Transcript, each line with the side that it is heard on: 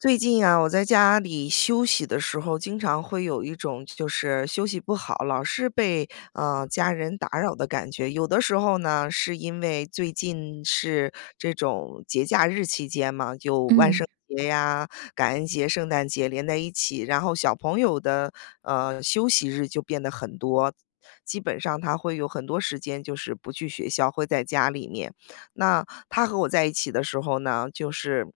left: 最近啊，我在家里休息的时候，经常会有一种就是休息不好，老是被家人打扰的感觉。有的时候呢，是因为最近是这种节假日期间嘛，就万圣
right: 嗯
left: 节呀、感恩节、圣诞节连在一起，然后小朋友的休息日就变得很多。基本上他会有很多时间，就是不去学校，会在家里面。那他和我在一起的时候呢，就是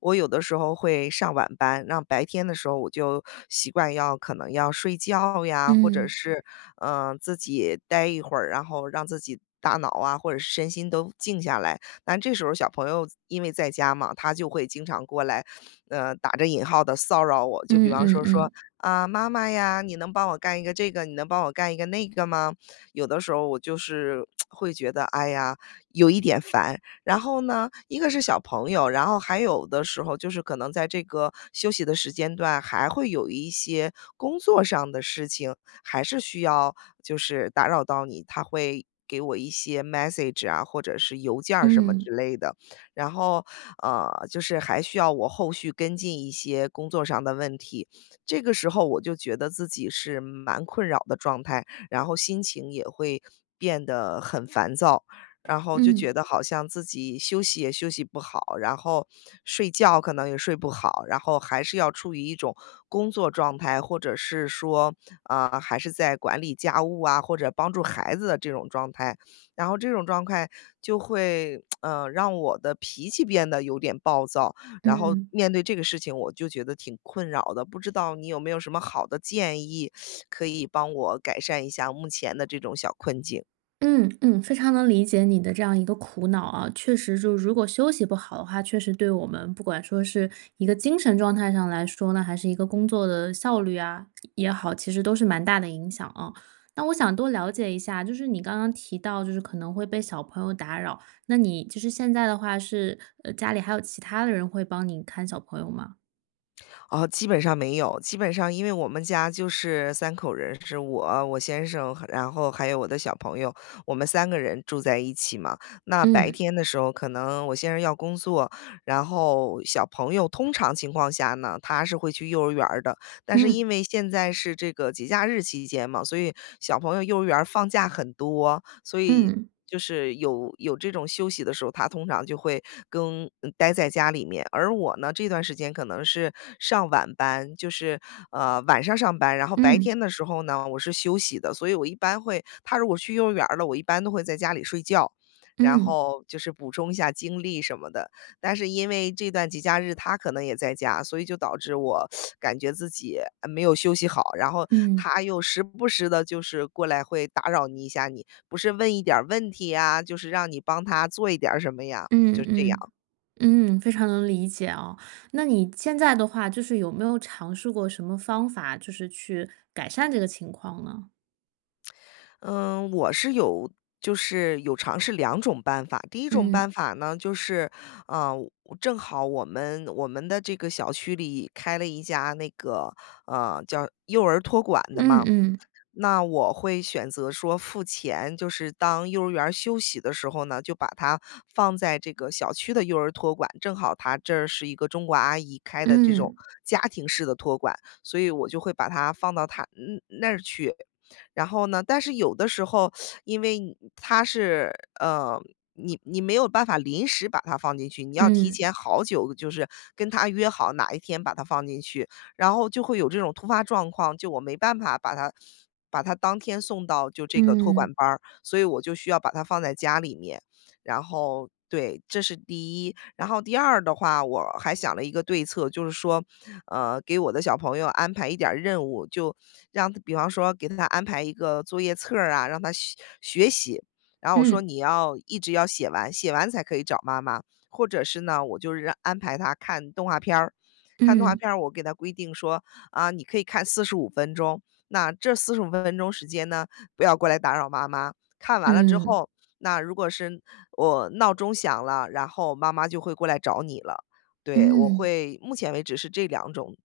left: 我有的时候会上晚班，让白天的时候我就习惯要可能要睡觉呀，或者
right: 嗯
left: 是自己待一会儿，然后让自己。大脑啊，或者是身心都静下来。但这时候小朋友因为在家嘛，他就会经常过来，打着引号的骚扰我。就比
right: 嗯
left: 方
right: 嗯
left: 说
right: 嗯
left: 啊，妈妈呀，你能帮我干一个这个，你能帮我干一个那个吗？有的时候我就是 会觉得，哎呀，有一点烦。然后呢，一个是小朋友，然后还有的时候就是可能在这个休息的时间段，还会有一些工作上的事情，还是需要就是打扰到你，他会给我一些 message 啊，或者是邮件儿什么之
right: 嗯
left: 类的。然后，就是还需要我后续跟进一些工作上的问题。这个时候我就觉得自己是蛮困扰的状态，然后心情也会变得很烦躁。然后就
right: 嗯
left: 觉得好像自己休息也休息不好，然后睡觉可能也睡不好，然后还是要处于一种工作状态，或者是说，啊、还是在管理家务啊，或者帮助孩子的这种状态，然后这种状态就会，让我的脾气变得有点暴躁，然后
right: 嗯
left: 面对这个事情，我就觉得挺困扰的，不知道你有没有什么好的建议，可以帮我改善一下目前的这种小困境。
right: 嗯，嗯，非常能理解你的这样一个苦恼啊。确实，就如果休息不好的话，确实对我们不管说是一个精神状态上来说呢，还是一个工作的效率啊也好，其实都是蛮大的影响啊。那我想多了解一下，就是你刚刚提到，就是可能会被小朋友打扰，那你就是现在的话是，家里还有其他的人会帮你看小朋友吗？
left: 哦，基本上没有，基本上因为我们家就是三口人，是我、我先生，然后还有我的小朋友，我们三个人住在一起嘛。那白
right: 嗯
left: 天的时候可能我先生要工作，然后小朋友通常情况下呢，他是会去幼儿园儿的。但是
right: 嗯
left: 因为现在是这个节假日期间嘛，所以小朋友幼儿园儿放假很多，所以
right: 嗯
left: 就是有这种休息的时候，他通常就会跟待在家里面。而我呢，这段时间可能是上晚班，就是晚上上班，然后白
right: 嗯
left: 天的时候呢，我是休息的，所以我一般会，他如果去幼儿园儿了，我一般都会在家里睡觉。然
right: 嗯。
left: 后就是补充一下精力什么的，但是因为这段节假日他可能也在家，所以就导致我感觉自己没有休息好，然后
right: 嗯，
left: 他又时不时的就是过来会打扰你一下你不是问一点儿问题呀，就是让你帮他做一点儿什么呀，就
right: 嗯
left: 这
right: 嗯
left: 样。
right: 嗯，非常能理解哦。那你现在的话，就是有没有尝试过什么方法，就是去改善这个情况呢？
left: 嗯，我是有就是有尝试两种办法。第一种
right: 嗯
left: 办法呢，就是，呃，正好我们的这个小区里开了一家那个，叫幼儿托管的
right: 嗯
left: 嘛。
right: 嗯
left: 那我会选择说付钱，就是当幼儿园儿休息的时候呢，就把它放在这个小区的幼儿托管，正好他这儿是一个中国阿姨开的这种
right: 嗯
left: 家庭式的托管，所以我就会把它放到他那儿去。然后呢，但是有的时候，因为他是呃，你没有办法临时把它放进去，你要提
right: 嗯
left: 前好久，就是跟他约好哪一天把它放进去。然后就会有这种突发状况，就我没办法把他当天送到就这个托
right: 嗯
left: 管班儿，所以我就需要把他放在家里面。然后对，这是第一。然后第二的话，我还想了一个对策，就是说，给我的小朋友安排一点儿任务，就让他比方说给他安排一个作业册儿啊，让他学学习。然后我说
right: 嗯
left: 你要一直要写完，写完才可以找妈妈，或者是呢，我就是让安排他看动画片儿。看动画
right: 嗯
left: 片儿，我给他规定说，啊，你可以看四十五分钟，那这四十五分钟时间呢，不要过来打扰妈妈。看完了之
right: 嗯嗯
left: 后，那如果是我闹钟响了，然后妈妈就会过来找你了。对，我
right: 嗯
left: 会目前为止是这两种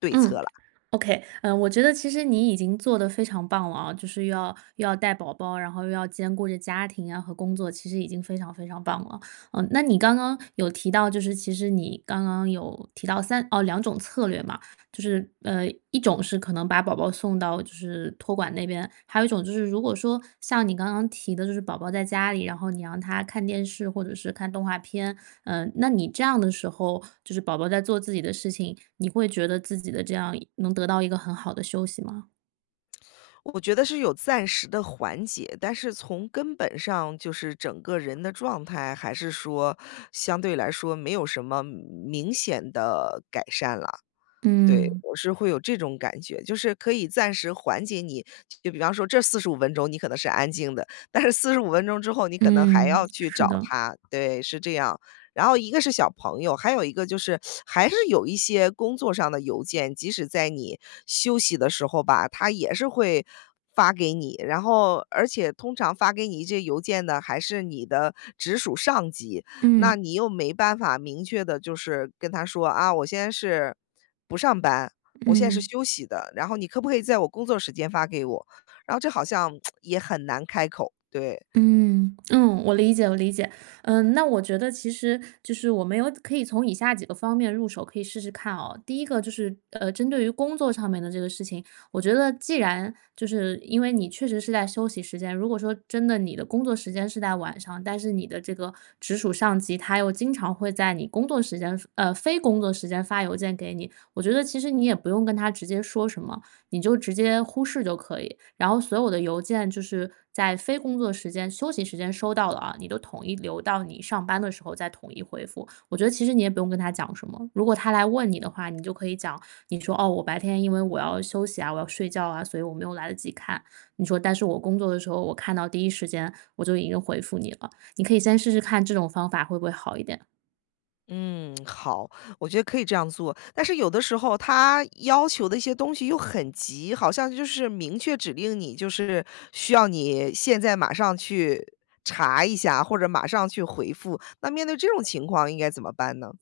left: 对策
right: 嗯
left: 了。
right: OK，嗯，我觉得其实你已经做的非常棒了啊，就是又要带宝宝，然后又要兼顾着家庭啊和工作，其实已经非常非常棒了。嗯，那你刚刚有提到，就是其实你刚刚有提到两种策略嘛，就是一种是可能把宝宝送到就是托管那边，还有一种就是如果说像你刚刚提的，就是宝宝在家里，然后你让他看电视或者是看动画片，嗯，那你这样的时候，就是宝宝在做自己的事情，你会觉得自己的这样能得到一个很好的休息吗？
left: 我觉得是有暂时的缓解，但是从根本上就是整个人的状态，还是说相对来说没有什么明显的改善了。对，
right: 嗯
left: 我是会有这种感觉，就是可以暂时缓解你就比方说这四十五分钟你可能是安静的，但是四十五分钟之后你可能还
right: 嗯，
left: 要去
right: 是
left: 找
right: 的，
left: 他，对，是这样。然后一个是小朋友，还有一个就是还是有一些工作上的邮件，即使在你休息的时候吧，他也是会发给你。然后而且通常发给你这邮件的还是你的直属上级，那
right: 嗯
left: 你又没办法明确的，就是跟他说：“啊，我现在是不上班，我现在是
right: 嗯。
left: 休息的，然后你可不可以在我工作时间发给我？”然后这好像 也很难开口，对。
right: 嗯嗯，我理解，我理解。嗯，那我觉得其实就是我们有可以从以下几个方面入手，可以试试看哦。第一个就是，针对于工作上面的这个事情，我觉得既然就是因为你确实是在休息时间，如果说真的你的工作时间是在晚上，但是你的这个直属上级他又经常会在你工作时间，非工作时间发邮件给你，我觉得其实你也不用跟他直接说什么，你就直接忽视就可以。然后所有的邮件就是在非工作时间、休息时间收到了啊，你都统一留到你上班的时候再统一回复。我觉得其实你也不用跟他讲什么，如果他来问你的话，你就可以讲，你说：“哦，我白天因为我要休息啊，我要睡觉啊，所以我没有来得及看。”你说：“但是我工作的时候，我看到第一时间我就已经回复你了。”你可以先试试看这种方法会不会好一点。
left: 嗯，好，我觉得可以这样做。但是有的时候他要求的一些东西又很急，好像就是明确指令你，就是需要你现在马上去查一下，或者马上去回复。那面对这种情况应该怎么办呢？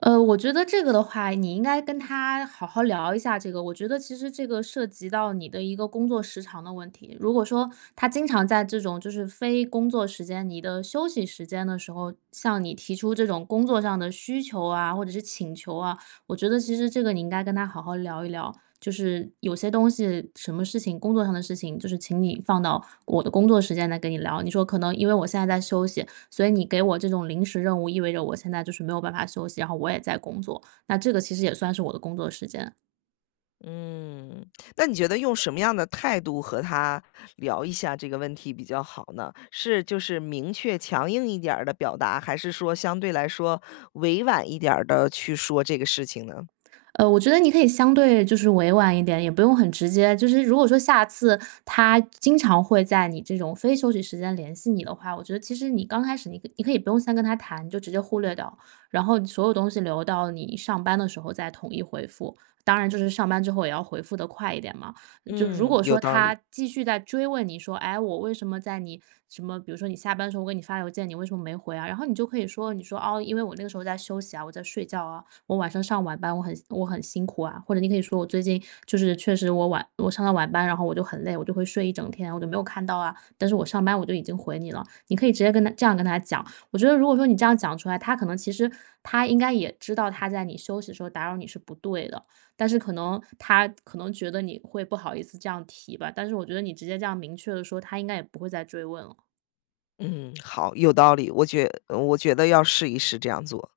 right: 我觉得这个的话，你应该跟他好好聊一下这个。我觉得其实这个涉及到你的一个工作时长的问题。如果说他经常在这种就是非工作时间、你的休息时间的时候，向你提出这种工作上的需求啊，或者是请求啊，我觉得其实这个你应该跟他好好聊一聊。就是有些东西，什么事情，工作上的事情，就是请你放到我的工作时间来跟你聊。你说可能因为我现在在休息，所以你给我这种临时任务，意味着我现在就是没有办法休息，然后我也在工作。那这个其实也算是我的工作时间。
left: 嗯，那你觉得用什么样的态度和他聊一下这个问题比较好呢？是就是明确强硬一点儿的表达，还是说相对来说委婉一点儿的去说这个事情呢？
right: 我觉得你可以相对就是委婉一点，也不用很直接。就是如果说下次他经常会在你这种非休息时间联系你的话，我觉得其实你刚开始你可以不用先跟他谈，你就直接忽略掉，然后所有东西留到你上班的时候再统一回复。当然，就是上班之后也要回复的快一点嘛。就如
left: 嗯，
right: 果
left: 有
right: 说
left: 道理。
right: 他继续在追问你说，哎，我为什么在你什么，比如说你下班的时候我给你发邮件，你为什么没回啊？然后你就可以说，你说哦，因为我那个时候在休息啊，我在睡觉啊，我晚上上晚班，我很辛苦啊。或者你可以说我最近就是确实我上了晚班，然后我就很累，我就会睡一整天，我就没有看到啊。但是我上班我就已经回你了，你可以直接跟他这样跟他讲。我觉得如果说你这样讲出来，他可能其实他应该也知道他在你休息的时候打扰你是不对的，但是可能他可能觉得你会不好意思这样提吧，但是我觉得你直接这样明确的说，他应该也不会再追问了。
left: 嗯，好，有道理。我觉得要试一试这样做。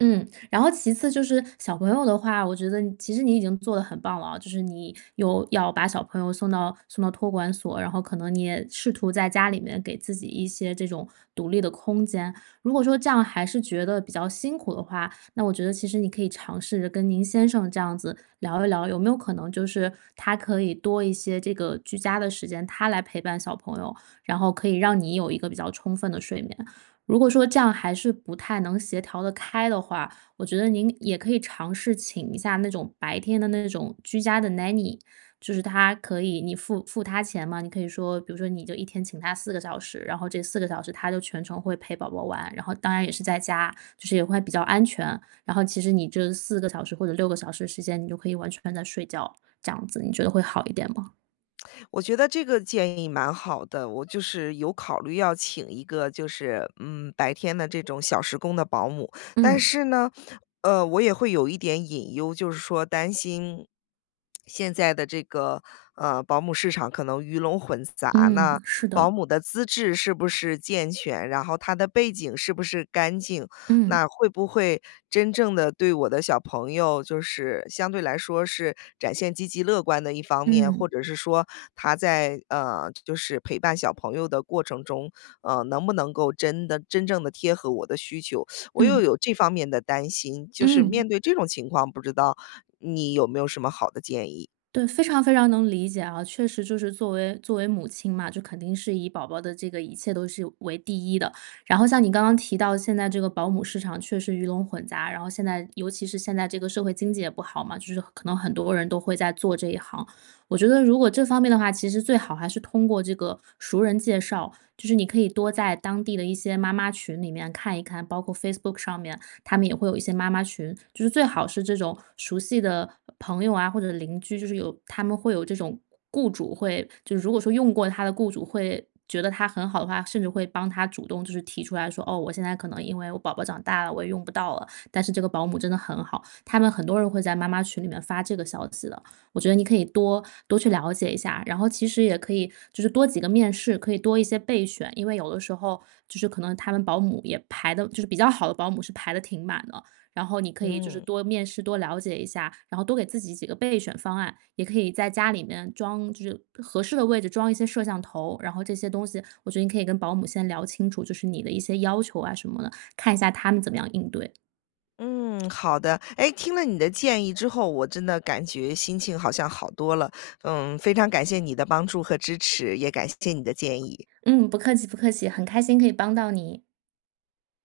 right: 嗯，然后其次就是小朋友的话，我觉得你其实你已经做得很棒了啊，就是你有要把小朋友送到托管所，然后可能你也试图在家里面给自己一些这种独立的空间。如果说这样还是觉得比较辛苦的话，那我觉得其实你可以尝试着跟您先生这样子聊一聊，有没有可能就是他可以多一些这个居家的时间，他来陪伴小朋友，然后可以让你有一个比较充分的睡眠。如果说这样还是不太能协调的开的话，我觉得您也可以尝试请一下那种白天的那种居家的 nanny，就是他可以你付他钱嘛，你可以说，比如说你就一天请他四个小时，然后这四个小时他就全程会陪宝宝玩，然后当然也是在家，就是也会比较安全。然后其实你这四个小时或者6个小时的时间，你就可以完全在睡觉，这样子你觉得会好一点吗？
left: 我觉得这个建议蛮好的，我就是有考虑要请一个就是白天的这种小时工的保姆，但
right: 嗯，
left: 是呢，我也会有一点隐忧，就是说担心现在的这个保姆市场可能鱼龙混杂呢，
right: 嗯，是
left: 保
right: 的，
left: 姆的资质是不是健全，然后她的背景是不是干净，那
right: 嗯，
left: 会不会真正的对我的小朋友，就是相对来说是展现积极乐观的一方面，或
right: 嗯，
left: 者是说他在，就是陪伴小朋友的过程中，能不能够真的真正的贴合我的需求？我又
right: 嗯，
left: 有这方面的担心，就是
right: 嗯。
left: 面对这种情况，不知道你有没有什么好的建议？
right: 对，非常非常能理解啊，确实就是作为母亲嘛，就肯定是以宝宝的这个一切都是为第一的。然后像你刚刚提到，现在这个保姆市场确实鱼龙混杂，然后现在尤其是现在这个社会经济也不好嘛，就是可能很多人都会在做这一行。我觉得如果这方面的话，其实最好还是通过这个熟人介绍，就是你可以多在当地的一些妈妈群里面看一看，包括 Facebook 上面。他们也会有一些妈妈群，就是最好是这种熟悉的朋友啊，或者邻居，就是有他们会有这种雇主会，就是如果说用过他的雇主会觉得他很好的话，甚至会帮他主动就是提出来说，哦，我现在可能因为我宝宝长大了，我也用不到了，但是这个保姆真的很好，他们很多人会在妈妈群里面发这个消息的。我觉得你可以多多去了解一下，然后其实也可以就是多几个面试，可以多一些备选，因为有的时候就是可能他们保姆也排的，就是比较好的保姆是排的挺满的，然后你可以就是
left: 嗯。
right: 多面试，多了解一下，然后多给自己几个备选方案，也可以在家里面装，就是合适的位置装一些摄像头，然后这些东西，我觉得你可以跟保姆先聊清楚，就是你的一些要求啊什么的，看一下他们怎么样应对。
left: 嗯，好的。哎，听了你的建议之后，我真的感觉心情好像好多了。嗯，非常感谢你的帮助和支持，也感谢你的建议。
right: 嗯，不客气不客气，很开心可以帮到你。